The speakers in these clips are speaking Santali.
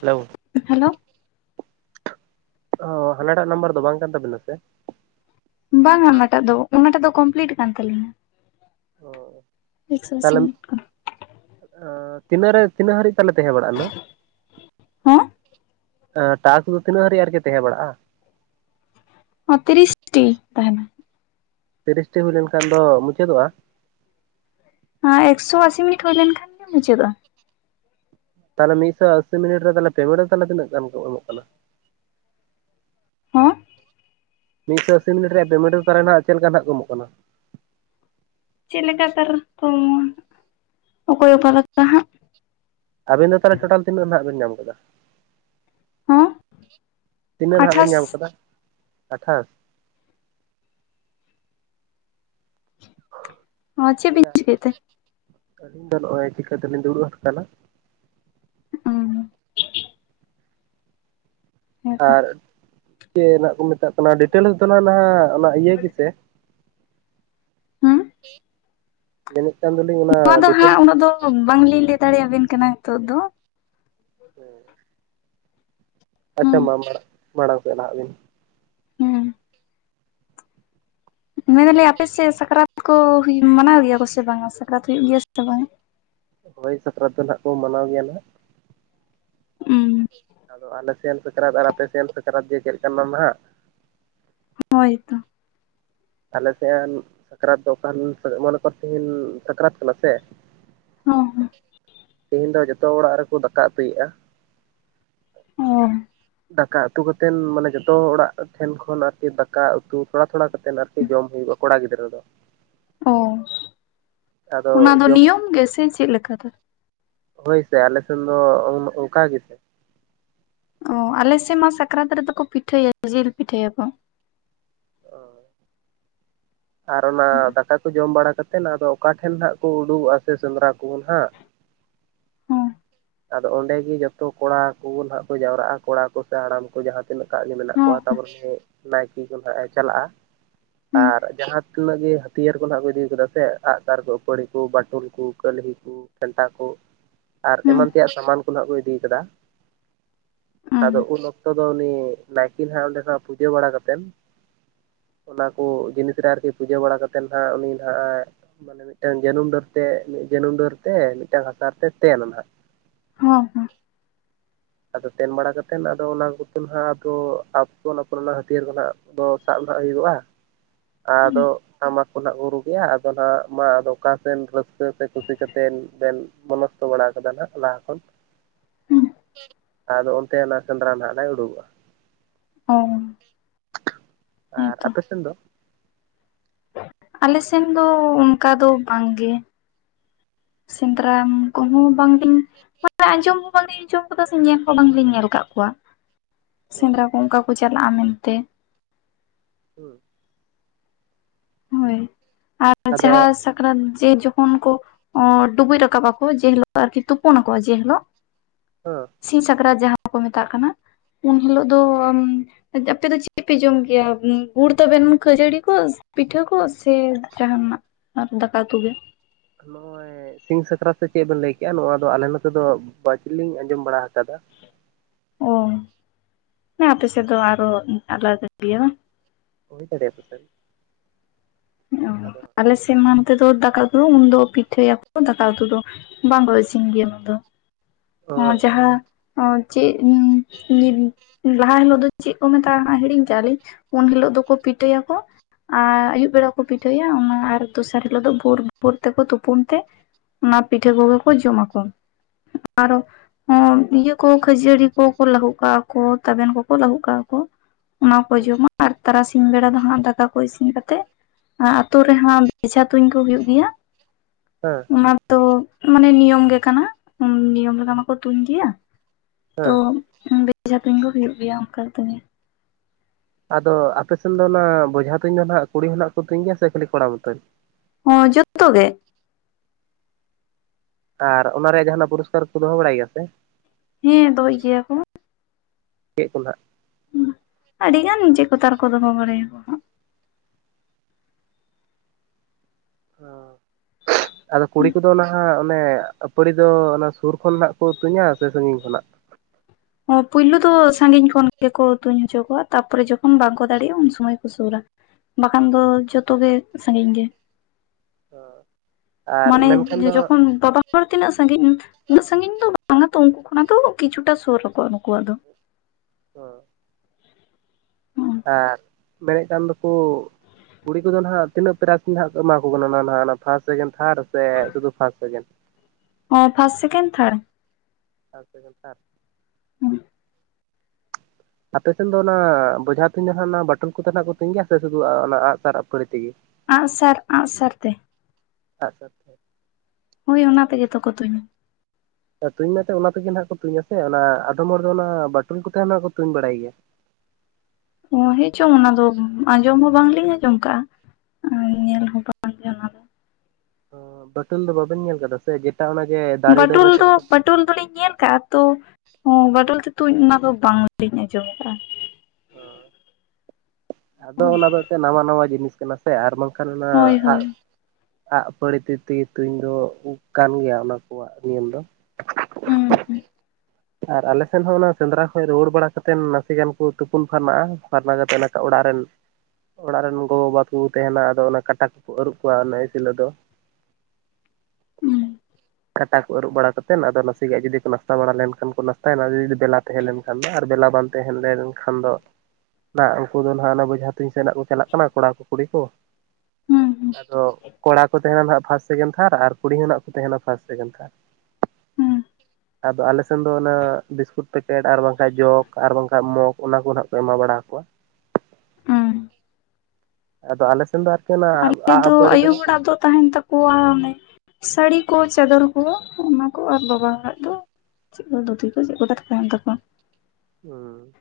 ᱦᱮᱞᱳᱣ᱾ ᱦᱮᱞᱳ᱾ ᱚ ᱦᱟᱱᱟᱴᱟᱜ ᱱᱟᱢᱵᱟᱨ ᱫᱚ ᱵᱟᱝ ᱠᱟᱱ ᱛᱟᱵᱮᱱᱟ ᱥᱮ ᱵᱟᱝᱟ ᱚᱱᱟᱴᱟᱜ ᱫᱚ ᱚᱱᱟᱴᱟᱜ ᱫᱚ ᱠᱚᱢᱯᱤᱞᱤᱴ ᱟᱠᱟᱱ ᱛᱟᱞᱤᱧᱟ ᱾ ᱚ ᱟᱪᱪᱷᱟ ᱟᱪᱪᱷᱟ ᱚᱱᱠᱟ᱾ ᱟ ᱛᱤᱱᱟᱹᱜ ᱨᱮ ᱛᱤᱱᱟᱹᱜ ᱦᱟᱹᱨᱤᱡ ᱛᱟᱞᱮ ᱛᱟᱦᱮᱸ ᱵᱟᱲᱟᱜᱱᱟ? ᱦᱚᱸ ᱴᱟᱥᱠ ᱫᱚ ᱛᱤᱱᱟᱹᱜ ᱦᱟᱹᱨᱤᱡ ᱟᱨᱠᱤ ᱛᱟᱦᱮᱸ ᱵᱟᱲᱟᱜ-ᱟ? ᱛᱤᱨᱤᱥ ᱴᱤ ᱛᱟᱦᱮᱱᱟ ᱾ ᱛᱤᱨᱤᱥᱴᱤ ᱦᱩᱭ ᱞᱮᱱᱠᱷᱟᱱ ᱫᱚ ᱢᱩᱪᱟᱹᱫᱚᱜ-ᱟ? ᱮᱠᱥᱚ ᱟᱥᱥᱤ ᱢᱤᱱᱤᱴ ᱦᱩᱭ ᱞᱮᱱ ᱠᱷᱟᱱ ᱜᱮ ᱢᱩᱪᱟᱹᱫᱚᱜ-ᱟ ᱾ ᱛᱟᱦᱚᱞᱮ ᱢᱤᱫᱥᱚ ᱟᱥᱥᱤ ᱢᱤᱱᱤᱴ ᱨᱮ ᱯᱮᱢᱮᱱᱴ ᱫᱚ ᱛᱟᱦᱚᱞᱮ ᱛᱤᱱᱟᱹᱜ ᱜᱟᱱ ᱠᱚ ᱮᱢᱚᱜ ᱠᱟᱱᱟ? ᱦᱮᱸ ᱢᱤᱫᱥᱚ ᱟᱥᱥᱤ ᱢᱤᱱᱤᱴ ᱨᱮᱭᱟᱜ ᱯᱮᱢᱮᱱᱴ ᱛᱟᱨᱮᱱᱟᱜ ᱪᱮᱫ ᱞᱮᱠᱟᱱᱟᱜ ᱠᱚ ᱮᱢᱚᱜ ᱠᱟᱱᱟ? ᱪᱮᱫ ᱞᱮᱠᱟ ᱛᱟᱨ ᱠᱚ ᱮᱢᱚᱜᱼᱟ ᱚᱠᱚᱭ ᱚᱠᱟ ᱞᱮᱠᱟ ᱦᱟᱸᱜ ᱾ ᱟᱵᱮᱱ ᱫᱚ ᱛᱟᱦᱚᱞᱮ ᱴᱳᱴᱟᱞ ᱛᱤᱱᱟᱹᱜ ᱦᱟᱸᱜ ᱵᱮᱱ ᱧᱟᱢ ᱟᱠᱟᱫᱟ? ᱦᱚᱸ ᱛᱤᱱᱟᱹᱜ ᱱᱷᱟᱜ ᱵᱤᱱ ᱟᱴᱷᱟᱥ ᱧᱟᱢ ᱠᱟᱫᱟ, ᱟᱴᱷᱟᱥ ᱾ ᱦᱚᱸ ᱪᱮᱫ ᱵᱤᱱ ᱦᱳᱭ ᱟᱨ ᱪᱤᱠᱟᱹᱭᱮᱫ ᱛᱮ ᱟᱹᱞᱤᱧ ᱫᱚ ᱱᱚᱜᱼᱚᱭ ᱪᱤᱠᱟᱹ ᱛᱮᱞᱤᱧ ᱫᱩᱲᱩᱵ [unintelligible] ᱟᱠᱟᱱᱟ ᱾ ᱚᱦᱚᱸᱻ ᱦᱮᱸᱛᱚ ᱟᱨ ᱪᱮᱫ ᱱᱟᱜ ᱠᱚ ᱢᱮᱛᱟᱜ ᱚᱱᱟ ᱰᱤᱴᱮᱞᱥ ᱫᱚ ᱱᱷᱟᱜ ᱚᱱᱟ ᱤᱭᱟᱹ ᱜᱮᱥᱮ ᱦᱩᱸ ᱢᱮᱱᱮᱫ ᱠᱟᱱ ᱫᱚᱞᱤᱧ ᱚᱱᱟ ᱱᱚᱣᱟ ᱫᱚ ᱦᱟᱸᱜ ᱰᱤᱴᱮᱞᱥ ᱩᱱᱟᱹᱜ ᱫᱚ ᱵᱟᱝᱞᱤᱧ ᱞᱟᱹᱭ ᱫᱟᱲᱮᱭᱟᱵᱤᱱ ᱠᱟᱱᱟ ᱱᱤᱛᱚᱜ ᱫᱚ ᱾ ᱦᱮᱸ ᱾ ᱦᱩᱸ ᱟᱪᱪᱷᱟ ᱢᱟ ᱢᱟᱲᱟᱝ ᱢᱟᱲᱟᱝ ᱥᱮᱫ ᱞᱟᱦᱟᱜ ᱵᱤᱱ ᱾ ᱦᱩᱸ ᱾ ᱢᱮᱱ ᱫᱟᱞᱤᱧ ᱟᱯᱮ ᱥᱮᱫ ᱥᱟᱠᱨᱟᱛ ᱠᱚ ᱢᱟᱱᱟᱣ ᱜᱮᱭᱟ ᱠᱚ ᱥᱮ ᱵᱟᱝᱟ ᱥᱟᱠᱨᱟᱛ ᱦᱩᱭᱩᱜ ᱜᱮᱭᱟ ᱥᱮ ᱵᱟᱝᱟ? ᱦᱚᱭ ᱥᱟᱠᱨᱟᱛ ᱫᱚ ᱱᱷᱟᱜ ᱠᱚ ᱢᱟᱱᱟᱣ ᱜᱮᱭᱟ ᱱᱷᱟᱜ ᱾ ᱟᱫᱚ ᱟᱞᱮ ᱥᱮᱱ ᱥᱟᱠᱨᱟᱛ ᱟᱨ ᱟᱯᱮ ᱥᱮᱱ ᱥᱟᱠᱨᱟᱛ ᱜᱮ ᱪᱮᱫ ᱞᱮᱠᱟ ᱱᱟ ᱱᱷᱟᱜ ᱾ ᱦᱳᱭ ᱛᱚ ᱾ ᱟᱞᱮ ᱥᱮᱫ ᱥᱟᱠᱨᱟᱛ ᱫᱚ ᱚᱠᱟᱱ ᱢᱚᱱᱮ ᱠᱚᱨ ᱛᱤᱦᱤᱧ ᱥᱟᱠᱨᱟᱛ ᱠᱟᱱᱟ ᱥᱮ ᱦᱚᱸ ᱛᱮᱦᱤᱧ ᱫᱚ ᱡᱚᱛᱚ ᱚᱲᱟᱜ ᱨᱮᱠᱚ ᱫᱟᱠᱟ ᱩᱛᱩᱭᱮᱫᱼᱟ ᱾ ᱦᱮᱸᱻ ᱫᱟᱠᱟ ᱩᱛᱩ ᱠᱟᱛᱮᱱ ᱢᱟᱱᱮ ᱡᱚᱛᱚ ᱚᱲᱟᱜ ᱴᱷᱮᱱ ᱠᱷᱚᱱ ᱟᱨᱠᱤ ᱫᱟᱠᱟ ᱩᱛᱩ ᱛᱷᱚᱲᱟ ᱛᱷᱚᱲᱟ ᱠᱟᱛᱮᱱ ᱟᱨᱠᱤ ᱡᱚᱢ ᱦᱩᱭᱩᱜᱼᱟ ᱠᱚᱲᱟ ᱜᱤᱫᱽᱨᱟᱹ ᱫᱚ ᱾ ᱚ ᱚᱱᱟ ᱫᱚ ᱡᱚᱢ ᱱᱤᱭᱚᱢ ᱜᱮ ᱥᱮ ᱪᱮᱫ ᱞᱮᱠᱟ ᱫᱚ? ᱦᱳᱭ ᱥᱮ ᱟᱞᱮ ᱥᱮᱱ ᱫᱚ ᱚᱱᱠᱟ ᱜᱮᱥᱮ ᱾ ᱚ ᱟᱞᱮ ᱥᱮᱜ ᱢᱟ ᱥᱟᱠᱨᱟᱛ ᱨᱮᱫᱚ ᱠᱚ ᱯᱤᱴᱷᱟᱹᱭᱟ ᱡᱤᱞ ᱯᱤᱴᱷᱟᱹᱭᱟᱠᱚ ᱾ ᱟᱨ ᱚᱱᱟ ᱫᱟᱠᱟ ᱠᱚ ᱡᱚᱢ ᱵᱟᱲᱟ ᱠᱟᱛᱮᱫ ᱟᱫᱚ ᱚᱠᱟᱴᱷᱮᱱ ᱦᱟᱜ ᱠᱚ ᱩᱰᱩᱠᱚᱜᱼᱟ ᱥᱮ ᱥᱮᱸᱫᱽᱨᱟ ᱠᱚ ᱱᱷᱟᱜ ᱾ ᱟᱫᱚ ᱚᱸᱰᱮ ᱜᱮ ᱡᱚᱛᱚ ᱠᱚᱲᱟ ᱠᱚ ᱱᱷᱟᱜ ᱠᱚ ᱡᱟᱣᱨᱟᱜᱼᱟ ᱠᱚᱲᱟ ᱠᱚ ᱾ ᱥᱮ ᱦᱟᱲᱟᱢ ᱠᱚ ᱡᱟᱦᱟᱸ ᱛᱤᱱᱟᱹᱜ ᱜᱟᱜ ᱜᱮ ᱢᱮᱱᱟᱜ ᱠᱚᱣᱟ ᱛᱟᱨᱯᱚᱨᱮ ᱱᱟᱭᱠᱮ ᱠᱚ ᱱᱷᱟᱜ ᱮ ᱪᱟᱞᱟᱜᱼᱟ ᱾ ᱟᱨ ᱡᱟᱦᱟᱸ ᱛᱤᱱᱟᱹᱜ ᱜᱮ ᱦᱟᱹᱛᱭᱟᱹᱨ ᱠᱚ ᱱᱷᱟᱜ ᱠᱚ ᱤᱫᱤ ᱠᱟᱫᱟ ᱥᱮ ᱟᱜ ᱥᱟᱨ ᱠᱚ ᱩᱯᱟᱹᱲᱤ ᱠᱚ ᱵᱟᱹᱴᱩᱞ ᱠᱚ ᱾ ᱠᱟᱹᱞᱦᱤ ᱠᱚ ᱠᱷᱮᱱᱴᱟ ᱠᱚ ᱾ ᱮᱢᱟᱱ ᱛᱮᱭᱟᱜ ᱥᱟᱢᱟᱱ ᱠᱚ ᱱᱷᱟᱜ ᱠᱚ ᱤᱫᱤ ᱟᱠᱟᱫᱟ ᱟᱫᱚ ᱩᱱ ᱚᱠ ᱚᱠᱛᱚ ᱫᱚ ᱩᱱᱤ ᱱᱟᱭᱠᱮ ᱦᱟᱸᱜ ᱚᱸᱰᱮ ᱠᱷᱚᱱᱟᱜ ᱯᱩᱡᱟᱹ ᱵᱟᱲᱟ ᱠᱟᱛᱮᱱ ᱚᱱᱟ ᱠᱚ ᱡᱤᱱᱤᱥᱨᱮ ᱟᱨᱠᱤ ᱯᱩᱡᱟᱹ ᱵᱟᱲᱟ ᱠᱟᱛᱮᱱ ᱱᱷᱟᱜ ᱩᱱᱤ ᱱᱟ ᱢᱟᱱᱮ ᱢᱤᱫᱴᱟᱹᱝ ᱡᱟᱹᱱᱩᱢ ᱰᱟᱹᱨᱛᱮ ᱢᱤᱫ ᱡᱟᱹᱱᱩᱢ ᱰᱟᱹᱨ ᱛᱮ ᱢᱤᱫᱴᱟᱹᱝ ᱦᱟᱥᱟ ᱛᱮ ᱛᱮᱱᱟ ᱱᱷᱟᱜ ᱾ ᱦᱚᱸ, ᱦᱚᱸ ᱾ ᱟᱫᱚ ᱛᱮᱱ ᱵᱟᱲᱟ ᱠᱟᱛᱮᱱ ᱟᱫᱚ ᱚᱱᱟ ᱠᱚᱛᱮ ᱱᱷᱟᱜ ᱟᱫᱚ ᱟᱯᱚᱱ ᱟᱯᱚᱱ ᱚᱱᱟ ᱦᱟᱹᱛᱭᱟᱹᱨ ᱠᱚ ᱱᱷᱟᱜ ᱟᱫᱚ ᱥᱟᱵ ᱱᱷᱟᱜ ᱦᱩᱭᱩᱜᱼᱟ ᱾ ᱟᱫᱚ ᱴᱟᱢᱟᱠ ᱠᱚ ᱱᱷᱟᱜ ᱠᱚ ᱨᱩᱜᱮᱭᱟ ᱟᱫᱚ ᱱᱷᱟᱜ ᱢᱟ ᱟᱫᱚ ᱚᱠᱟᱥᱮᱱ ᱨᱟᱹᱥ ᱨᱟᱹᱥᱟᱹ ᱥᱮ ᱠᱩᱥᱤ ᱠᱟᱛᱮ ᱵᱮᱱ ᱢᱚᱱᱚᱥᱛᱚ ᱵᱟᱲᱟ ᱠᱟᱫᱟ ᱱᱟᱦᱟᱜ ᱞᱟᱦᱟ ᱠᱷᱚᱱ ᱟᱫᱚ ᱚᱱᱛᱮ ᱱᱟᱜ ᱥᱮᱸᱫᱽᱨᱟ ᱱᱟᱦᱟᱸᱜ ᱞᱮ ᱩᱰᱩᱠᱚᱜᱼᱟ᱾ ᱦᱳᱭ᱾ ᱟᱨ ᱟᱯᱮ ᱥᱮᱱ ᱫᱚ? ᱟᱞᱮ ᱥᱮᱱ ᱫᱚ ᱚᱱᱠᱟ ᱫᱚ ᱵᱟᱝ ᱜᱮ᱾ ᱥᱮᱸᱫᱽᱨᱟ ᱠᱚᱦᱚᱸ ᱵᱟᱝ ᱞᱤᱧ ᱟᱸᱡᱚᱢ ᱵᱟᱞᱤᱧ ᱟᱸᱡᱚᱢ ᱟᱠᱟᱫᱟ ᱥᱮ ᱧᱮᱞ ᱦᱚᱸ ᱵᱟᱝᱞᱤᱧ ᱧᱮᱞ ᱟᱠᱟᱫ ᱠᱚᱣᱟ᱾ ᱦᱮᱸ ᱥᱮᱸᱫᱽᱨᱟ ᱠᱚ ᱚᱱᱠᱟ ᱠᱚ ᱪᱟᱞᱟᱜᱼᱟ ᱢᱮᱱᱛᱮ᱾ ᱦᱩᱸ᱾ ᱦᱳᱭ ᱟᱨ ᱟᱫᱚ ᱡᱟᱦᱟᱸ ᱥᱟᱠᱨᱟᱛ ᱡᱮ ᱡᱚᱠᱷᱚᱱ ᱠᱚ ᱰᱩᱵᱩᱡ ᱨᱟᱠᱟᱵᱟᱠᱚ ᱡᱮᱦᱤᱞᱳᱜ ᱟᱨᱠᱤ ᱛᱩᱯᱩᱱ ᱟᱠᱚ ᱡᱮ ᱦᱤᱞᱳᱜ᱾ ᱦᱮᱸ᱾ ᱥᱤᱧ ᱥᱟᱠᱨᱟᱛ ᱡᱟᱦᱟᱸ ᱦᱤᱞᱳᱜ ᱠᱚ ᱢᱮᱛᱟᱜ ᱠᱟᱱᱟ ᱩᱱ ᱦᱤᱞᱚᱜᱜ ᱫᱚ ᱟᱯᱮ ᱫᱚ ᱟᱯᱮ ᱫᱚ ᱪᱮᱫᱯᱮ ᱡᱚᱢ ᱜᱮᱭᱟ ᱜᱩᱲ ᱛᱟᱵᱮᱱ ᱠᱷᱟᱹᱡᱟᱹᱲᱤ ᱠᱚ ᱯᱤᱴᱷᱟᱹ ᱠᱚ ᱥᱮ ᱡᱟᱦᱟᱱᱟᱜ ᱫᱟᱠᱟ ᱩᱛᱩ ᱜᱮ? ᱱᱚᱜ-ᱚᱭ ᱥᱤᱧ ᱥᱟᱠᱨᱟᱛ ᱥᱮ ᱪᱮᱫ ᱵᱮᱱ ᱞᱟᱹᱭᱠᱮᱜᱟ ᱱᱚᱣᱟ ᱫᱚ ᱟᱞᱮ ᱱᱚᱛᱮ ᱫᱚ ᱵᱟᱹᱪᱚᱞᱤᱧ ᱟᱸᱡᱚᱢ ᱵᱟᱲᱟ ᱟᱠᱟᱫᱟ᱾ ᱚ ᱟᱯᱮ ᱥᱮᱫ ᱫᱚ ᱟᱨᱚ ᱟᱞᱟᱫᱟ ᱜᱮᱭᱟ᱾ ᱦᱩᱭ ᱫᱟᱲᱮᱟᱜᱼᱟ ᱯᱟᱪᱮᱫ᱾ ᱚ ᱟᱞᱮ ᱥᱮᱫ ᱢᱟ ᱛᱮᱫᱚ ᱫᱟᱠᱟ ᱩᱛᱩ ᱫᱚ ᱯᱤᱴᱷᱟᱹᱭᱟᱠᱚ ᱫᱟᱠᱟ ᱩᱛᱩ ᱫᱚ ᱵᱟᱝᱠᱚ ᱤᱥᱤᱱ ᱩᱱᱟᱜ ᱫᱚ᱾ ᱚ ᱡᱟᱦᱟᱸ ᱪᱮᱫ [unintelligible] ᱞᱟᱦᱟ ᱦᱤᱞᱳᱜ ᱫᱚ ᱪᱮᱫ ᱠᱚ ᱢᱮᱛᱟᱜᱼᱟ ᱦᱤᱲᱤᱧ ᱠᱟᱜᱟᱞᱤᱧ ᱩᱱ ᱦᱤᱞᱳᱜ ᱫᱚᱠᱚ ᱯᱤᱴᱷᱟᱹ ᱭᱟᱠᱚ᱾ ᱟᱨ ᱟᱹᱭᱩᱵ ᱵᱮᱲᱟ ᱠᱚ ᱯᱤᱴᱷᱟᱹᱭᱟ ᱚᱱᱟ ᱟᱨ ᱫᱚᱥᱟᱨ ᱦᱤᱞᱳᱜ ᱫᱚ ᱵᱷᱳᱨ ᱵᱷᱳᱨ ᱛᱮᱠᱚ ᱛᱩᱯᱩᱱ ᱛᱮ᱾ ᱚᱱᱟ ᱯᱤᱴᱷᱟᱹ ᱠᱚᱜᱮ ᱠᱚ ᱡᱚᱢᱟᱠᱚ ᱟᱨᱚ ᱤᱭᱟᱹ ᱠᱚ ᱠᱷᱟᱹᱡᱟᱹᱲᱤ ᱠᱚᱠᱚ ᱞᱟᱹᱦᱩᱫ ᱠᱟᱜᱼᱟ ᱠᱚ ᱛᱟᱵᱮᱱ ᱠᱚᱠᱚ ᱞᱟᱹᱦᱩᱫ ᱠᱟᱜᱼᱟ ᱠᱚ ᱚᱱᱟ ᱠᱚ ᱦᱮᱸ ᱡᱚᱢᱟ ᱟᱨ ᱛᱟᱨᱟᱥᱤᱧ ᱵᱮᱲᱟ ᱫᱚ ᱦᱟᱸᱜ ᱫᱟᱠᱟ ᱠᱚ ᱤᱥᱤᱱ ᱠᱟᱛᱮᱜ᱾ ᱟᱛᱳ ᱨᱮ ᱦᱟᱸᱜ ᱵᱮᱡᱷᱟ ᱛᱩᱧ ᱠᱚ ᱦᱩᱭᱩᱜ ᱜᱮᱭᱟ᱾ ᱦᱮᱸ᱾ ᱚᱱᱟ ᱫᱚ ᱢᱟᱱᱮ ᱱᱤᱭᱚᱢ ᱜᱮ ᱠᱟᱱᱟ ᱱᱤᱭᱚᱢ ᱞᱮᱠᱟ ᱢᱟᱠᱚ ᱛᱩᱧ ᱜᱮᱭᱟ᱾ ᱛᱚ ᱦᱮᱸ ᱵᱷᱚᱡᱟ ᱛᱩᱧ ᱦᱚᱸ ᱦᱩᱭᱩᱜ ᱜᱮᱭᱟ ᱚᱱᱠᱟ ᱛᱮᱜᱮ᱾ ᱟᱫᱚ ᱟᱯᱮᱥᱱ ᱫᱚ ᱚᱱᱟ ᱵᱚᱡᱷᱟ ᱛᱩᱧ ᱫᱚ ᱦᱚᱸᱱᱟᱜ ᱠᱩᱲᱤ ᱦᱚᱸᱱᱟᱜ ᱠᱚ ᱛᱩᱧ ᱜᱮᱭᱟ ᱥᱮ ᱠᱷᱟᱹᱞᱤ ᱠᱚᱲᱟ ᱢᱚᱛᱚᱡ? ᱦᱮᱸ ᱡᱚᱛᱚ ᱜᱮ᱾ ᱟᱨ ᱚᱱᱟ ᱨᱮᱭᱟᱜ ᱡᱟᱦᱱᱟᱜ ᱯᱩᱨᱚᱥᱠᱟᱨ ᱠᱚᱠᱚ ᱫᱚᱦᱚ ᱵᱟᱲᱟᱭ ᱜᱮᱭᱟ ᱥᱮ? ᱦᱮᱸ ᱫᱚᱦᱚᱭ ᱜᱮᱭᱟ ᱠᱚ᱾ ᱪᱮᱫ ᱠᱚ ᱦᱟᱸᱜ? ᱟᱹᱰᱤ ᱜᱟᱱ ᱡᱮ ᱠᱚᱛᱟᱨ ᱠᱚ ᱫᱚᱦᱚ ᱵᱟᱲᱟᱭᱟᱠᱚ ᱦᱟᱸᱜ᱾ ᱚᱻ ᱟᱫᱚ ᱠᱩᱲᱤ ᱠᱚᱫᱚ ᱱᱟᱦᱟᱜ ᱚᱱᱮ ᱟᱹᱯᱟᱹᱲᱤ ᱫᱚ ᱚᱱᱟ ᱥᱩᱨ ᱠᱷᱚᱱ ᱱᱟᱜ ᱠᱚ ᱛᱩᱧᱟ ᱥᱮ ᱥᱟᱺᱜᱤᱧ ᱠᱷᱚᱱᱟᱜ? ᱯᱳᱭᱞᱩ ᱫᱚ ᱥᱟᱺᱜᱤᱧ ᱠᱷᱚᱱ ᱜᱮᱠᱚ ᱛᱩᱧ ᱦᱚᱪᱚ ᱠᱚᱣᱟ ᱛᱟᱨᱯᱚᱨᱮ ᱡᱚᱠᱷᱚᱱ ᱵᱟᱝᱠᱚ ᱫᱟᱲᱮᱭᱟᱜᱼᱟ ᱩᱱ ᱥᱩᱢᱟᱹᱭ ᱠᱚ ᱥᱩᱨᱟ᱾ ᱵᱟᱠᱷᱟᱱ ᱫᱚ ᱡᱚᱛᱚ ᱜᱮ ᱥᱟᱺᱜᱤᱧ ᱜᱮ᱾ ᱚ᱾ ᱢᱟᱱᱮ ᱡᱠᱷᱚᱱ ᱵᱟᱵᱟ ᱦᱚᱲ ᱛᱤᱱᱟᱹᱜ ᱥᱟᱺᱜᱤᱧ ᱩᱱᱟᱹᱜ ᱥᱟᱺᱜᱤᱧ ᱫᱚ ᱵᱟᱝᱟ ᱛᱚ ᱩᱱᱠᱩ ᱠᱷᱚᱱᱟᱜ ᱫᱚ ᱠᱤᱪᱷᱩᱴᱟ ᱥᱩᱨ ᱟᱠᱚ ᱱᱩᱠᱩᱣᱟᱜ ᱫᱚ᱾ ᱦᱮᱸ᱾ ᱦᱚᱸ ᱟᱨ ᱢᱮᱱᱮᱫ ᱠᱟᱱ ᱫᱚᱠᱚ ᱠᱩᱲᱤ ᱠᱚᱫᱚ ᱱᱟᱦᱟᱜ ᱛᱤᱱᱟᱹᱜ ᱯᱨᱟᱭᱤᱡᱽ ᱠᱚ ᱱᱟᱜ ᱮᱢᱟ ᱠᱚ ᱠᱟᱱᱟ ᱚᱱᱟ ᱱᱟᱦᱟᱜ ᱚᱱᱟ ᱯᱷᱟᱥᱴ ᱥᱮᱠᱮᱱᱰ ᱛᱷᱟᱨ ᱥᱮ ᱥᱩᱫᱩ ᱯᱷᱟᱥᱴ ᱥᱮᱠᱮᱱᱰ? [unintelligible] ᱟᱸ ᱯᱷᱷᱟᱥᱴ ᱥᱮᱠᱮᱱᱰ ᱛᱷᱟᱨᱰ ᱥᱟᱨ ᱥᱟᱹᱜᱩᱱ ᱥᱟᱨ ᱦᱮᱸ, ᱟᱯᱮ ᱥᱮᱱ ᱫᱚ ᱚᱱᱟ ᱵᱚᱡᱷᱟ ᱛᱩᱧ ᱫᱚ ᱦᱟᱜ ᱚᱱᱟ ᱵᱟᱴᱚᱞ ᱠᱚᱛᱮ ᱱᱟᱜ ᱠᱚ ᱛᱩᱧ ᱜᱮᱭᱟ ᱥᱮ ᱥᱩᱫᱩ ᱟ ᱚᱱᱟ ᱟᱸᱜ ᱥᱟᱨ ᱟᱹᱯᱟᱹᱲᱤ ᱛᱤᱜᱤ? ᱟᱸᱜᱼᱥᱟᱨ ᱟᱸᱜᱼᱥᱟᱨ ᱛᱮ ᱾ ᱟᱸᱜ ᱥᱟᱨ ᱦᱳᱭ ᱚᱱᱟ ᱛᱮᱜᱮ ᱛᱚᱠᱚ ᱛᱩᱧᱟ ᱾ ᱛᱩᱧ ᱢᱟᱛᱚ ᱚᱱᱟ ᱛᱮᱜᱮ ᱱᱟᱦᱟᱜ ᱠᱚ ᱛᱩᱧᱟ ᱥᱮ ᱚᱱᱟ ᱟᱫᱚᱢ ᱦᱚᱲ ᱫᱚ ᱚᱱᱟ ᱵᱟᱴᱩᱞ ᱠᱚᱛᱮ ᱦᱚᱸ ᱱᱟᱜ ᱠᱚ ᱛᱩᱧ ᱵᱟᱲᱟᱭ ᱜᱮᱭᱟ ᱾ ᱚ ᱦᱮᱸ ᱪᱚᱝ ᱚᱱᱟ ᱫᱚ ᱟᱸᱡᱚᱢ ᱦᱚᱸ ᱵᱟᱝᱞᱤᱧ ᱟᱸᱡᱚᱢ ᱠᱟᱜᱼᱟ, ᱟᱸ ᱧᱮᱞ ᱦᱚᱸ ᱵᱟᱝᱜᱮ ᱚᱱᱟ ᱫᱚ ᱾ ᱚ ᱵᱟᱹᱴᱩᱞ ᱫᱚ ᱵᱟᱵᱮᱱ ᱧᱮᱞ ᱠᱟᱫᱟ ᱥᱮ ᱡᱮ ᱴᱟ ᱚᱱᱟ ᱡᱮ ᱫᱟᱨᱮ ᱰᱟᱹᱨ ᱵᱟᱴᱩᱞ ᱨᱮ ᱫᱚ ᱛᱚᱞ ᱠᱟᱛᱮ ᱵᱟᱴᱩᱞ ᱫᱚᱞᱤᱧ ᱧᱮᱞ ᱟᱠᱟᱫ ᱛᱚ ᱵᱟᱴᱳᱞ ᱛᱮᱛᱩᱚᱧ ᱚᱱᱟ ᱫᱚ ᱵᱟᱝ ᱞᱟᱹᱭᱧ ᱟᱸᱡᱚᱢ ᱟᱠᱟᱫᱼᱟ᱾ ᱚ ᱟᱫᱚ ᱚᱱᱟ ᱫᱚ ᱮᱱᱛᱮᱫ ᱱᱟᱣᱟ ᱱᱟᱣᱟ ᱡᱤᱱᱤᱥ ᱠᱟᱱᱟ ᱥᱮ ᱟᱨ ᱵᱟᱝᱠᱷᱟᱱ ᱚᱱᱟ᱾ ᱦᱳᱭ ᱦᱳᱭ ᱟᱜ ᱯᱟᱹᱲᱤ ᱛᱮ ᱛᱮᱜᱮ ᱫᱚ ᱠᱟᱱ ᱜᱮᱭᱟ ᱚᱱᱟ ᱠᱚᱣᱟᱜ ᱱᱤᱭᱚᱢ ᱫᱚᱼᱼ ᱦᱩᱸ ᱦᱩᱸ ᱟᱨ ᱟᱞᱮ ᱥᱮᱫ ᱦᱚᱸ ᱚᱱᱟ ᱥᱮᱸᱫᱽᱨᱟ ᱠᱷᱚᱱ ᱨᱩᱣᱟᱹᱲ ᱵᱟᱲᱟ ᱠᱟᱛᱮᱫ ᱱᱟᱥᱮ ᱜᱟᱱ ᱠᱚ ᱛᱩᱯᱩᱱ ᱯᱷᱟᱨᱱᱟᱜᱼᱟ ᱯᱷᱟᱨᱱᱟ ᱠᱟᱛᱮᱫ ᱚᱲᱟᱜ ᱨᱮᱱᱼᱼ ᱚᱲᱟᱜ ᱨᱮᱱ ᱜᱚ ᱵᱟᱵᱟ ᱛᱟᱦᱮᱱᱟ ᱟᱫᱚ ᱠᱟᱴᱟ ᱠᱚᱠᱚ ᱟᱹᱨᱩᱵ ᱠᱚᱣᱟ ᱮᱱ ᱦᱤᱞᱳᱜ ᱫᱚ᱾ ᱦᱩᱸ ᱠᱟᱴᱟ ᱠᱚ ᱟᱹᱨᱩᱵ ᱵᱟᱲᱟ ᱠᱟᱛ ᱟᱫᱚ ᱱᱟᱥᱮᱭᱟᱜ ᱡᱩᱫᱤ ᱠᱚ ᱱᱟᱥᱛᱟ ᱵᱟᱲᱟ ᱞᱮᱱᱟᱱ ᱱᱟᱥᱟᱭᱱᱟ ᱡᱩᱫᱤ ᱵᱮᱞᱟ ᱛᱟᱦᱮᱸ ᱞᱮᱱᱠᱷᱟᱱ᱾ ᱟᱨ ᱵᱮᱞᱟ ᱵᱟᱝ ᱛᱟᱦᱮᱸ ᱞᱮᱱᱠᱷᱟᱱ ᱫᱚ ᱱᱟᱜ ᱩᱱᱠᱩ ᱫᱚ ᱱᱟᱦᱟᱜ ᱚᱱᱟ ᱵᱩᱡᱷᱟᱣ ᱛᱩᱧ ᱥᱮᱫ ᱠᱚ ᱪᱟᱞᱟᱜ ᱠᱟᱱᱟ ᱠᱚᱲᱟ ᱠᱚ ᱠᱩᱲᱤ ᱠᱚ ᱦᱩᱸ ᱦᱩᱸ ᱟᱫᱚ ᱠᱚᱲᱟ ᱠᱚ ᱛᱟᱦᱮᱱᱟ ᱱᱟᱜ ᱯᱷᱟᱥᱴᱼᱼ ᱥᱮᱠᱮᱱᱰ ᱛᱷᱟᱨ ᱟᱨ ᱠᱩᱲᱤ ᱦᱚᱸᱱᱟᱜ ᱠᱚ ᱛᱟᱦᱮᱱᱟ ᱯᱷᱟᱥᱴ ᱥᱮᱠᱮᱱᱰ ᱛᱷᱟᱨ᱾ ᱦᱩᱸ ᱟᱫᱚ ᱟᱞᱮ ᱥᱮᱱ ᱫᱚ ᱚᱱᱟ ᱵᱤᱥᱠᱩᱴ ᱯᱮᱠᱮᱴ ᱟᱨ ᱵᱟᱝᱠᱟᱱᱡ ᱡᱚᱜ ᱟᱨ ᱵᱟᱝᱠᱟᱱ ᱢᱚᱜᱽ ᱚᱱᱟ ᱠᱚ ᱦᱟᱜ ᱠᱚ ᱮᱢᱟ ᱵᱟᱲᱟᱣᱟ᱾ ᱦᱩᱸ ᱟᱫᱚ ᱟᱞᱮᱥ ᱫᱚᱼᱼ ᱟᱞᱮ ᱫᱚ ᱟᱭᱩ ᱦᱚᱲᱟᱜ ᱫᱚ ᱛᱟᱦᱮᱱ ᱛᱟᱠᱚ᱾ ᱠᱚᱣᱟ ᱚᱱᱮ ᱥᱟᱹᱲᱤ ᱠᱚ ᱪᱟᱫᱚᱨ ᱠᱚ ᱚᱱᱟ ᱠᱚ ᱟᱨ ᱵᱟᱵᱟ ᱦᱚᱲᱟᱜ ᱫᱚ ᱪᱮᱫ ᱠᱚ ᱞᱩᱫ ᱠᱚ ᱪᱮᱫ ᱠᱚ ᱠᱟᱛᱮ ᱛᱟᱦᱮᱱ ᱛᱟᱠᱚᱣᱟ᱾ ᱦᱩᱸ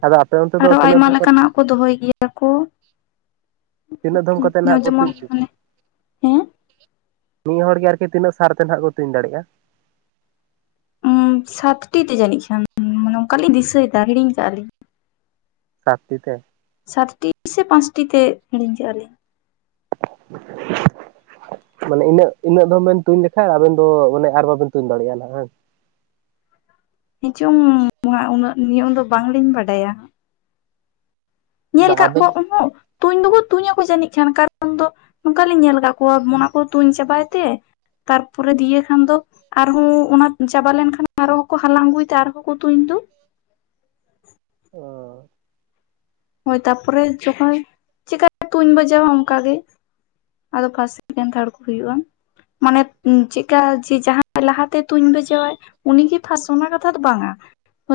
ᱟᱫᱚ ᱟᱯᱮ ᱚᱱᱼᱼ ᱟᱨ ᱟᱭᱢᱟ ᱞᱮᱠᱟᱱᱟᱜ ᱠᱚ ᱫᱚᱦᱚᱭ ᱜᱮᱭᱟ ᱠᱚ᱾ ᱛᱤᱱᱟᱹᱜ ᱫᱷᱚᱢ ᱠᱟᱛᱮ ᱱᱟᱜ ᱠᱚ ᱛᱩᱡ ᱡᱮᱢᱚᱱ ᱦᱚᱪᱚ ᱠᱚᱣᱟ᱾ ᱢᱟᱱᱮ ᱦᱮᱸ ᱢᱤᱫ ᱦᱚᱲ ᱜᱮ ᱟᱨᱠᱤ ᱛᱤᱱᱟᱹᱜ ᱥᱟᱨᱛᱮ ᱱᱟᱦᱟᱜ ᱠᱚ ᱛᱩᱧ ᱫᱟᱲᱮᱜᱼᱟ᱾ ᱩᱸ ᱥᱟᱛᱴᱤ ᱛᱮ ᱡᱟᱱᱤᱡ ᱠᱷᱟᱱ ᱚᱱᱠᱟᱞᱤᱧ ᱫᱤᱥᱟᱹᱭᱮᱫᱟ ᱦᱤᱲᱤᱧ ᱠᱟᱜᱼᱟ ᱞᱤᱧ᱾ ᱥᱟᱛᱴᱤ ᱛᱮᱼᱼ ᱥᱟᱛᱴᱤ ᱥᱮ ᱯᱟᱸᱪᱴᱤ ᱛᱮ ᱦᱤᱲᱤᱧ ᱠᱮᱫᱮᱜᱼᱟᱞᱤᱧ᱾ [unintelligible] ᱢᱟᱱᱮ ᱤᱱᱟᱹᱜ ᱤᱱᱟᱹᱜ ᱫᱚᱢ ᱵᱮᱱ ᱛᱩᱧ ᱞᱮᱠᱷᱟᱱ ᱟᱵᱮᱱ ᱫᱚ ᱢᱟᱱᱮ ᱟᱨ ᱵᱟᱵᱮᱱ ᱛᱩᱧ ᱫᱟᱲᱮᱭᱟᱜᱼᱟ ᱦᱟᱝ᱾ ᱦᱮᱸ ᱪᱚᱝ ᱩᱱᱟᱹᱜ ᱱᱤᱭᱟᱹ ᱫᱚ ᱵᱟᱝᱞᱤᱧ ᱵᱟᱰᱟᱭᱟ ᱦᱟᱸᱜ᱾ ᱧᱮᱞ ᱵᱟ ᱠᱟᱫ ᱟᱵᱮᱱ ᱠᱚᱣᱟ ᱩᱦᱩᱜ ᱛᱩᱧ ᱫᱚᱠᱚ ᱛᱩᱧ ᱟᱠᱚ ᱡᱟᱹᱱᱤᱡ ᱠᱷᱟᱱ ᱠᱟᱨᱚᱱ ᱫᱚ ᱱᱚᱝᱠᱟ ᱞᱤᱧ ᱧᱮᱞ ᱟᱠᱟᱫ ᱠᱚᱣᱟ ᱚᱱᱟ ᱠᱚ ᱛᱩᱧ ᱪᱟᱵᱟᱭ ᱛᱮᱼᱼ ᱛᱟᱨᱯᱚᱨᱮ ᱫᱤᱭᱮ ᱠᱷᱟᱱ ᱫᱚ᱾ ᱟᱨᱦᱚᱸ ᱚᱱᱟ ᱪᱟᱵᱟ ᱞᱮᱱᱠᱷᱟᱱ ᱟᱨ ᱦᱚᱸᱠᱚ ᱦᱟᱞᱟᱝ ᱟᱹᱜᱩᱭᱮᱫᱟ ᱟᱨᱦᱚᱸᱠᱚ ᱛᱩᱧ ᱫᱚ᱾ ᱚᱻ ᱦᱳᱭ ᱛᱟᱨᱯᱚᱨᱮ ᱡᱚᱠᱷᱚᱡᱽ ᱪᱮᱠᱟᱛᱮ ᱛᱩᱧ ᱵᱟᱡᱟᱣᱟ ᱚᱱᱠᱟ ᱜᱮ᱾ ᱟᱫᱚ ᱯᱷᱟᱥ ᱥᱮᱠᱮᱱ ᱛᱷᱟᱲ ᱠᱚ ᱦᱩᱭᱩᱜᱼᱟ᱾ ᱢᱟᱱᱮ ᱪᱮᱜᱠᱟ ᱡᱮ ᱡᱟᱦᱟᱸᱭ ᱞᱟᱦᱟᱛᱮ ᱛᱩᱧ ᱵᱟᱡᱟᱹᱟᱭ, ᱩᱱᱤ ᱜᱮ ᱯᱷᱟᱥ ᱚᱱᱟ ᱠᱟᱛᱷᱟ ᱫᱚ ᱵᱟᱝᱟ᱾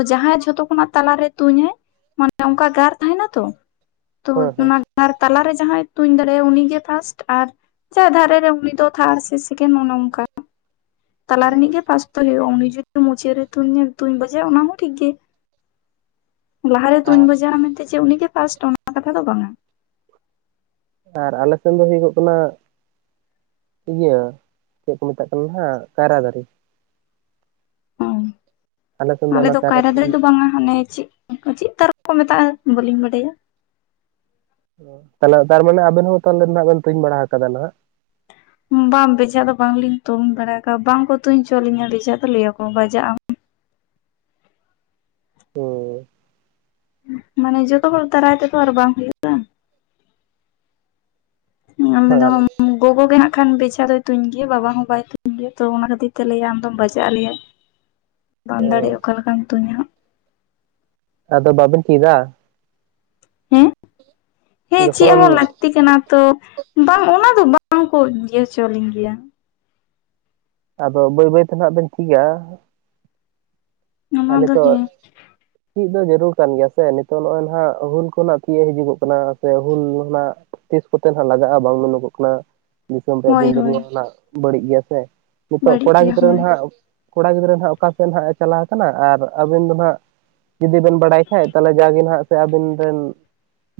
ᱡᱟᱦᱟᱸᱭ ᱡᱷᱚᱛᱚ ᱠᱷᱚᱱᱟᱜ ᱛᱟᱞᱟᱨᱮ ᱛᱩᱧᱟᱭ ᱢᱟᱱᱮ ᱚᱱᱠᱟ ᱜᱟᱨ, ᱦᱮᱸᱱᱟᱛᱚ ᱛᱚ ᱦᱮᱸ ᱦᱮᱸ ᱚᱱᱟ ᱜᱟᱨ ᱛᱟᱞᱟᱨᱮ ᱡᱟᱦᱟᱸᱭ ᱛᱩᱧ ᱫᱟᱲᱮᱭᱟᱜᱟᱭ ᱩᱱᱤᱜᱮ ᱯᱷᱟᱥᱴ ᱟᱨ ᱪᱮ ᱫᱷᱟᱨᱮ ᱨᱮ ᱩᱱᱤ ᱫᱚ ᱛᱷᱟᱲ ᱥᱮ ᱥᱮᱠᱮᱱ ᱚᱱᱮ ᱚᱱᱠᱟ, ᱚ ᱛᱟᱞᱟ ᱨᱤᱱᱤᱡᱽ ᱜᱮ ᱯᱷᱟᱥᱴ᱾ ᱫᱚᱭ ᱦᱩᱭᱩᱜ-ᱟ, ᱩᱱᱤ ᱡᱩᱫᱤ ᱢᱩᱪᱟᱹᱫ ᱨᱮ ᱛᱩᱧᱟ, ᱛᱩᱧ ᱵᱟᱡᱟᱣᱟ ᱚᱱᱟ ᱦᱚᱸ ᱴᱷᱤᱠ ᱜᱮ᱾ ᱞᱟᱦᱟᱨᱮ ᱛᱩᱧ ᱟᱨ ᱵᱟᱡᱟᱣᱟ ᱢᱮᱱᱛᱮ ᱪᱮ ᱩᱱᱤᱜᱮ ᱯᱷᱟᱥᱴ ᱚᱱᱟ ᱠᱟᱛᱷᱟ ᱫᱚ ᱵᱟᱝᱟ᱾ ᱟᱨ ᱟᱞᱮ ᱥᱮᱱ ᱫᱚ ᱦᱩᱭᱩᱜᱚᱜ ᱠᱟᱱᱟ᱾ ᱤᱭᱟᱹ ᱪᱮᱫᱽ ᱠᱚ ᱢᱮᱛᱟᱜ ᱠᱟᱱᱟ ᱱᱦᱟᱜ ᱠᱟᱭᱨᱟ ᱫᱟᱨᱮ᱾ ᱟᱞᱮ ᱫᱚ ᱠᱟᱭᱨᱟ ᱫᱟᱨᱮ ᱫᱚ ᱵᱟᱝᱟ ᱦᱟᱱᱮ ᱪᱮᱫᱽ, ᱚᱱᱠᱟ ᱪᱮᱫᱽ ᱛᱟᱨᱚᱵ ᱠᱚ ᱢᱮᱛᱟᱜᱼᱟ ᱵᱟᱹᱞᱤᱧ ᱵᱟᱰᱟᱭᱟ᱾ ᱚ ᱛᱟᱦᱚᱞᱮ ᱛᱟᱨᱢᱟᱱᱮ ᱟᱵᱮᱱ ᱦᱚᱸ ᱛᱟᱦᱚᱞᱮ ᱱᱦᱟᱜ ᱵᱮᱱ ᱛᱩᱧ ᱵᱟᱲᱟ ᱟᱠᱟᱫᱟ ᱱᱦᱟᱜ᱾ ᱵᱟᱝ ᱵᱦᱮᱡᱷᱟ ᱫᱚ ᱵᱟᱝᱞᱤᱧ ᱛᱩᱝ ᱵᱟᱲᱟ ᱟᱠᱟᱜ-ᱟ ᱵᱟᱝᱠᱚ ᱛᱩᱧᱪᱚ ᱟᱞᱤᱧᱟ ᱵᱮᱡᱷᱟ ᱫᱚ ᱞᱟᱹᱭᱟᱠᱚ ᱵᱟᱡᱟᱜᱼᱟᱢ᱾ ᱦᱮᱸ᱾ ᱢᱟᱱᱮ ᱡᱚᱛᱚ ᱦᱚᱲ ᱫᱟᱨᱟᱭ ᱛᱮᱫᱚ ᱟᱨ ᱵᱟᱝ ᱦᱩᱭᱩᱜ᱾ ᱟᱞᱮ ᱫᱚ [unintelligible] ᱜᱚᱜᱚᱜᱮ ᱦᱟᱸᱜ ᱠᱷᱟᱱ ᱵᱮᱡᱷᱟ ᱫᱚᱭ ᱛᱩᱧ ᱜᱮᱭᱟ ᱵᱟᱵᱟ ᱦᱚᱸ ᱵᱟᱭ ᱛᱩᱧ ᱜᱮᱭᱟ ᱛᱚ ᱚᱱᱟ ᱠᱷᱟᱹᱛᱤᱨ ᱛᱮ ᱞᱟᱹᱭᱟᱭ ᱟᱢᱫᱚᱢ ᱵᱟᱡᱟᱜᱼᱟ ᱞᱟᱹᱭᱟᱭ᱾ [inaudible] ᱵᱟᱢ ᱚ ᱫᱟᱲᱮᱭᱟᱜ ᱚᱠᱟᱞᱮᱠᱟᱢ ᱛᱩᱧᱟ ᱦᱟᱸᱜ᱾ ᱟᱫᱚ ᱵᱟᱵᱮᱱ ᱪᱮᱫᱟ᱾ ᱦᱮᱸ, ᱦᱮᱸ ᱪᱮᱜ ᱡᱚᱠᱷᱚᱱ ᱦᱚᱸ ᱞᱟᱠ ᱛᱤ ᱠᱟᱱᱟ ᱛᱚ ᱵᱟᱝ ᱚᱱᱟ ᱫᱚ ᱵᱟᱝ ᱠᱚ ᱤᱭᱟᱹ ᱦᱚᱪᱚ ᱟᱞᱤᱧ ᱜᱮᱭᱟ᱾ ᱟᱫᱚ ᱵᱟᱹᱭ-ᱵᱟᱹᱭ ᱛᱮ ᱱᱦᱟᱜ ᱵᱮᱱ ᱪᱤᱫᱟ᱾ ᱮᱸ ᱚᱱᱟ ᱫᱚ ᱱᱤᱛᱚᱜ᱾ ᱦᱮᱸ ᱪᱤᱫ ᱫᱚ ᱡᱟᱹᱨᱩᱲ ᱠᱟᱱ ᱜᱮᱭᱟ ᱥᱮ ᱱᱤᱛᱚᱜ ᱱᱚᱜᱼᱚᱭ ᱱᱦᱟᱜ ᱦᱩᱞ ᱠᱚᱱᱟᱜ ᱛᱤᱭᱮᱜ ᱦᱤᱡᱩᱜᱚᱜ ᱠᱟᱱᱟ ᱥᱮ ᱦᱩᱞ ᱦᱚᱱᱟᱜ᱾ ᱛᱤᱥ ᱠᱚᱛᱮ ᱱᱦᱟᱜ ᱞᱟᱜᱟᱜᱼᱟ ᱵᱟᱝ ᱢᱮᱱᱚᱜᱚᱜ ᱠᱟᱱᱟ᱾ ᱫᱤᱥᱚᱢ ᱨᱮᱭᱟᱜ ᱦᱳᱭ ᱫᱤᱱ ᱦᱳᱭ ᱫᱩᱱᱤᱭᱟᱹ ᱢᱟ ᱱᱟᱜ ᱵᱟᱹᱲᱤᱡ ᱜᱮᱭᱟ ᱥᱮ ᱱᱤᱛᱚᱜ ᱵᱟᱹᱲᱤᱡ ᱠᱚᱲᱟ ᱜᱮᱭᱟ ᱜᱤᱫᱽᱨᱟᱹ ᱦᱳᱭ ᱱᱦᱟᱜ, ᱠᱚᱲᱟ ᱜᱤᱫᱽᱨᱟᱹ ᱱᱦᱟᱜ ᱚᱠᱟᱥᱮᱫ ᱱᱦᱟᱸᱜ ᱮ ᱪᱟᱞᱟᱣ ᱠᱟᱱᱟ ᱟᱨ ᱟᱵᱤᱱ ᱫᱚ ᱱᱦᱟᱜ ᱡᱩᱫᱤ ᱵᱮᱱ ᱵᱟᱲᱟᱭ ᱠᱷᱟᱡᱽ ᱛᱟᱦᱚᱞᱮ ᱡᱟᱜᱮ ᱱᱦᱟᱜ ᱥᱮ ᱟᱵᱤᱱ ᱨᱮᱱ,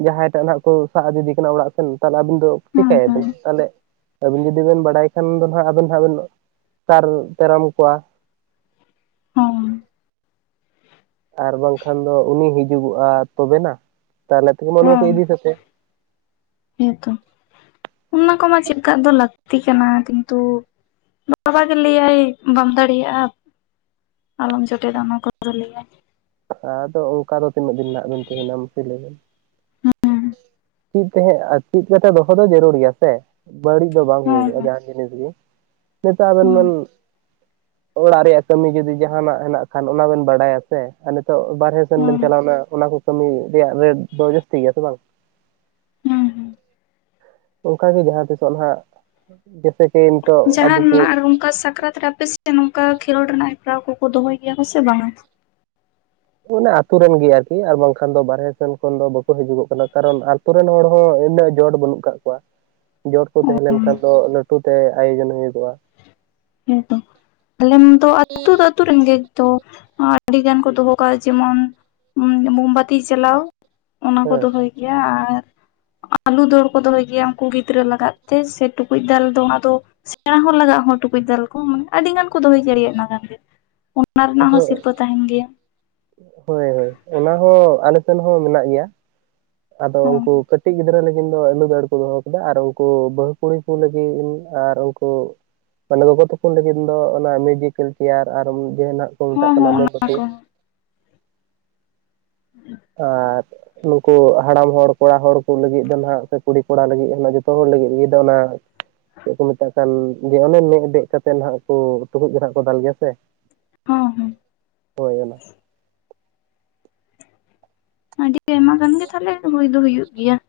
ᱡᱟᱦᱟᱸᱭ ᱴᱟᱜ ᱱᱦᱟᱜ ᱠᱚ ᱥᱟᱜ ᱤᱫᱤ ᱫᱤ ᱠᱟᱱᱟ ᱚᱲᱟᱜ ᱥᱮᱱ ᱛᱟᱦᱚᱞᱮ ᱟᱵᱤᱱ ᱫᱚ ᱦᱮᱸ ᱦᱮᱸ ᱪᱤᱠᱟᱭᱟᱵᱤᱱ ᱛᱟᱦᱚᱞᱮ ᱟᱵᱤᱱ ᱡᱩᱫᱤ ᱵᱮᱱ ᱵᱟᱲᱟᱭ ᱠᱷᱟᱱ ᱫᱚ ᱱᱦᱟᱜ ᱟᱵᱮᱱ ᱱᱦᱟᱜ ᱵᱮᱱ ᱥᱟᱨ ᱛᱮᱨᱟᱢ ᱠᱚᱣᱟ᱾ ᱦᱚᱸ ᱟᱨ ᱵᱟᱝᱠᱷᱟᱱ ᱫᱚ ᱩᱱᱤ ᱦᱤᱡᱩᱜᱚᱜᱼᱟ ᱛᱚᱵᱮᱱᱟ ᱛᱟᱦᱚᱞᱮ ᱛᱮᱦᱮᱧ ᱢᱟ ᱩᱱᱤ ᱫᱚ ᱠᱚ ᱦᱚᱸ ᱤᱫᱤ ᱥᱟᱹᱛᱮ᱾ ᱦᱮᱸᱛᱚ, ᱚᱱᱟ ᱠᱚᱢᱟ ᱪᱮᱫ ᱠᱟᱜ ᱫᱚ ᱞᱟᱹᱠ ᱛᱤ ᱠᱟᱱᱟ ᱠᱤᱱᱛᱩ ᱵᱟᱵᱟ ᱜᱮ ᱞᱟᱹᱭᱟᱭ ᱵᱟᱢ ᱫᱟᱲᱮᱭᱟᱜᱼᱟ᱾ ᱟᱞᱚᱢ ᱡᱚᱴᱮᱫᱟ ᱚᱱᱟ ᱠᱚᱫᱚ ᱞᱟᱹᱭᱟᱭ᱾ ᱟᱫᱚ ᱚᱱᱠᱟ ᱫᱚ ᱛᱤᱱᱟᱹᱜ ᱫᱤᱱ ᱱᱦᱟᱜ ᱵᱮᱱ ᱛᱟᱦᱮᱱᱟ ᱢᱟᱥᱮ ᱞᱟᱹᱭ ᱵᱮᱱ᱾ ᱦᱮᱸ ᱪᱤᱫᱽ ᱛᱟᱦᱮᱸ, ᱟᱨ ᱪᱤᱫ ᱠᱟᱛᱮ ᱫᱚᱦᱚ ᱫᱚ ᱡᱟᱹᱨᱩᱲ ᱜᱮᱭᱟ ᱥᱮ᱾ ᱵᱟᱹᱲᱤᱡᱽ ᱫᱚ ᱵᱟᱝ ᱦᱮᱸ ᱦᱩᱭᱩᱜᱚᱜᱼᱟ ᱡᱟᱦᱟᱱ ᱡᱤᱱᱤᱥ ᱜᱮ᱾ ᱱᱤᱛᱚᱜ ᱟᱵᱮᱱ ᱦᱮᱸ ᱵᱮᱱ ᱚᱲᱟᱜ ᱨᱮᱭᱟᱜ ᱠᱟᱹᱢᱤ ᱡᱩᱫᱤ ᱡᱟᱦᱟᱱᱟᱜ ᱦᱮᱱᱟᱜ ᱠᱷᱟᱱ ᱚᱱᱟ ᱵᱮᱱ ᱵᱟᱰᱟᱭᱟ᱾ ᱥᱮ ᱟᱨ ᱱᱤᱛᱚᱜ ᱵᱟᱨᱦᱮ ᱥᱮᱱ ᱵᱮᱱ ᱦᱮᱸ ᱪᱟᱞᱟᱣ ᱞᱮᱱᱟ ᱚᱱᱟ ᱠᱚ ᱠᱟᱹᱢᱤ ᱨᱮᱭᱟᱜ ᱨᱮᱴ ᱫᱚ ᱡᱟᱹᱥᱛᱤ ᱜᱮᱭᱟ ᱥᱮ ᱵᱟᱝ ᱦᱮᱸ ᱦᱮᱸ ᱚᱝᱠᱟ ᱜᱮ ᱡᱟᱦᱟᱸ ᱛᱤᱥᱚᱜ ᱱᱟᱦᱟᱜ ᱡᱮᱥᱮ ᱡᱟᱦᱟᱸᱱᱟᱜ ᱟᱨ ᱱᱚᱝᱠᱟ ᱥᱟᱠᱨᱟᱛ ᱨᱮ ᱟᱯᱮ ᱥᱮ ᱱᱚᱝᱠᱟ ᱠᱷᱮᱞᱳᱰ ᱨᱮᱱᱟᱜ ᱦᱮᱯᱨᱟᱣ ᱠᱚᱠᱚ ᱫᱚᱦᱚᱭ ᱜᱮᱭᱟ ᱥᱮ ᱵᱟᱝ-ᱟ? ᱚᱱᱟ ᱟᱛᱩᱨᱮᱱ ᱜᱮ ᱟᱨᱠᱤ ᱟᱨ ᱵᱟᱝᱠᱷᱟᱱ ᱫᱚ ᱵᱟᱨᱦᱮ ᱥᱮᱱ ᱠᱷᱚᱱ ᱫᱚ ᱵᱟᱠᱚ ᱦᱤᱡᱩᱜᱚᱜ ᱠᱟᱱᱟ ᱠᱟᱨᱚᱱ ᱟᱨ ᱟᱛᱳ ᱨᱮᱱ ᱦᱚᱲ ᱦᱚᱸ ᱩᱱᱟᱹᱜ ᱡᱚᱴ ᱵᱟᱹᱱᱩᱜ ᱟᱠᱟᱫ ᱠᱚᱣᱟ ᱾ ᱡᱚᱴ ᱠᱚ ᱚ ᱛᱟᱦᱮᱸ ᱞᱮᱱ ᱠᱷᱟᱱ ᱫᱚ ᱞᱟᱹᱴᱩᱛᱮ ᱟᱭᱳᱡᱚᱱ ᱦᱳᱭᱩᱠᱚᱜ-ᱟ ᱾ ᱦᱮᱸ ᱛᱚ ᱟᱞᱮᱢᱟᱛᱚ ᱟᱹᱛᱩ ᱫᱚ ᱟᱛᱩᱨᱮᱱ ᱜᱮᱛᱚ ᱟᱹᱰᱤ ᱜᱟᱱ ᱠᱚ ᱫᱚᱦᱚ ᱠᱟᱜ-ᱟ ᱡᱮᱢᱚᱱ ᱢᱳᱢᱵᱟᱛᱤ ᱪᱟᱞᱟᱣ, ᱚᱱᱟ ᱠᱚ ᱦᱮᱸ ᱫᱚᱦᱚᱭ ᱜᱮᱭᱟ ᱟᱨ ᱟᱞᱩ ᱫᱟᱹᱲ ᱠᱚ ᱫᱚᱦᱚᱭ ᱜᱮᱭᱟ ᱩᱱᱠᱩ ᱜᱤ ᱫᱽᱨᱟᱹ ᱞᱟᱜᱟᱜ ᱛᱮ ᱥᱮ ᱴᱩᱠᱩᱡ ᱫᱟᱞ ᱫᱚ ᱚᱱᱟᱫᱚ ᱥᱮᱸᱬᱟ ᱦᱚᱲ ᱞᱟᱜᱟᱜ ᱦᱚᱸ ᱴᱩ ᱠᱩᱡ ᱫᱟᱞ ᱠᱚ ᱢᱟᱱᱮ ᱟᱹᱰᱤ ᱜᱟᱱ ᱠᱚ ᱫᱚᱦᱚᱭ ᱜᱤᱲᱤᱭᱮᱫ ᱚᱱᱟ ᱠᱟᱱᱜᱮ ᱚᱱᱟ ᱨᱮᱱᱟᱜ ᱦᱚᱸ ᱥᱤᱨᱯᱟᱹ ᱛᱟᱦᱮᱱ ᱜᱮᱭᱟ ᱾ ᱦᱳᱭ ᱦᱳᱭ ᱚᱱᱟ ᱦᱚᱸ ᱟᱞᱮᱥᱮᱱ ᱦᱚᱸ ᱢᱮᱱᱟᱜ ᱜᱮᱭᱟ ᱟᱫᱚ ᱦᱚᱸ ᱩᱱᱠᱩ ᱠᱟᱹᱴᱤᱡ ᱜᱤᱫᱽᱨᱟᱹ ᱞᱟᱹ ᱜᱤᱱ ᱫᱚ ᱟᱹᱞᱩ ᱫᱟᱹᱲ ᱠᱚ ᱫᱚᱦᱚ ᱠᱟᱫᱟ ᱟᱨ ᱩᱱᱠᱩ ᱵᱟᱦᱩ ᱠᱩᱲᱤ ᱠᱚ ᱞᱟᱹᱜᱤᱫ ᱤᱢᱱᱤ ᱟᱨ ᱩᱱᱠᱩ ᱢᱟᱱᱮ ᱜᱚᱜᱚ ᱛᱟᱠᱚ ᱞᱟᱹᱜᱤᱫ ᱫᱚ ᱚᱱᱟ ᱢᱤᱡᱤᱠᱮᱞ ᱪᱮᱭᱟᱨ ᱟᱨ ᱩᱢᱩᱠ ᱡᱟᱦᱟᱱᱟᱜ, ᱠᱚ ᱢᱮᱛᱟᱜ ᱦᱚᱸ ᱠᱟᱱᱟ ᱦᱚᱸ ᱚᱱᱟ ᱢᱳᱢᱵᱟᱛᱤ, ᱠᱚ ᱟᱨ ᱱᱩᱠᱩ ᱦᱟᱲᱟᱢ ᱦᱚᱲ ᱠᱚᱲᱟ ᱦᱚᱲ ᱠᱚ ᱞᱟᱹᱜᱤᱫ ᱫᱚ ᱱᱟᱦᱟᱜ ᱥᱮ ᱠᱩᱲᱤ ᱠᱚᱲᱟ ᱞᱟᱹᱜᱤᱫ ᱢᱟᱱᱮ ᱡᱚᱛᱚ ᱦᱚᱲ ᱞᱟᱹᱜᱤᱫ ᱢᱤᱫ ᱫᱚ ᱚᱱᱟ, ᱪᱮᱫ ᱠᱚ ᱢᱮᱛᱟᱜ ᱠᱟᱱ, ᱡᱮ ᱚᱱᱮ ᱢᱮᱫ ᱵᱮᱜ ᱠᱟᱛᱮ ᱱᱟᱦᱟᱜ ᱠᱚ ᱴᱩᱠᱩᱡ ᱱᱟᱦᱟᱜ ᱠᱚ ᱫᱟᱞ ᱜᱮᱭᱟ ᱥᱮ ᱦᱩᱸ ᱦᱩᱸ ᱦᱳᱭ ᱚᱱᱟ ᱟᱹᱰᱤ ᱟᱭᱢᱟ ᱜᱟᱱ ᱜᱮ ᱛᱟᱦᱞᱮ ᱦᱩᱭ ᱫᱚ ᱦᱩᱭᱩᱜ ᱜᱮᱭᱟ ᱾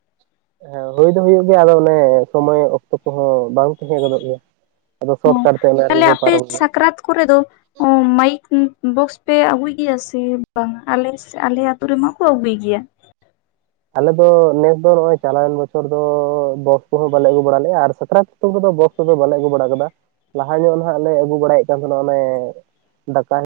ᱦᱮᱸ ᱦᱳᱭ ᱫᱚ ᱦᱩᱭᱩᱜ ᱜᱮᱭᱟ ᱟᱫᱚ ᱚᱱᱮ ᱥᱚᱢᱚᱭ ᱚᱠᱛᱚ ᱠᱚᱦᱚᱸ ᱵᱟᱝ ᱛᱮᱦᱮ ᱜᱚᱫᱚᱜ ᱜᱮᱭᱟ ᱟᱫᱚ ᱥᱚᱴ ᱦᱚᱸ ᱠᱟᱴ ᱛᱮ ᱚᱱᱟ ᱨᱮᱜᱮ ᱛᱟᱦᱞᱮ ᱠᱚ ᱟᱯᱮ ᱯᱟᱨᱚᱢᱟ ᱜᱮᱭᱟ ᱾ ᱥᱟᱠᱨᱟᱛ ᱠᱚᱨᱮ ᱫᱚ ᱚ ᱢᱟᱭᱤᱠ ᱵᱚᱠᱥ ᱯᱮ ᱟᱹᱜᱩᱭ ᱜᱮᱭᱟ ᱥᱮ ᱵᱟᱝ ᱟᱞᱮ ᱟᱞᱮ ᱟᱛᱳ ᱨᱮᱢᱟᱠᱚ ᱟᱹᱜᱩᱭ ᱜᱮᱭᱟ᱾ ᱟᱞᱮ ᱫᱚ ᱱᱮᱥ ᱫᱚ ᱱᱚᱜᱼᱚᱭ ᱪᱟᱞᱟᱣᱮᱱ ᱵᱚᱪᱷᱚᱨ ᱫᱚ ᱵᱚᱠᱥ ᱠᱚᱦᱚᱸ ᱵᱟᱞᱮ ᱟᱹᱜᱩ ᱵᱟᱲᱟ ᱞᱮᱜᱼᱟ ᱟᱨ ᱥᱟᱠᱨᱟᱛ ᱟᱛᱳ ᱠᱚᱫᱚ ᱵᱚᱥ ᱠᱚᱫᱚ ᱵᱟᱞᱮ ᱟᱹᱜᱩ ᱵᱟᱲᱟ ᱠᱟᱫᱟ, ᱞᱟᱦᱟ ᱧᱚᱜ ᱱᱟᱦᱟᱜ ᱞᱮ ᱟᱹᱜᱩ ᱵᱟᱲᱟᱭᱮᱫ ᱠᱟᱱ ᱛᱟᱸᱦᱮᱱᱟ ᱚᱱᱮ ᱫᱟᱠᱟᱭ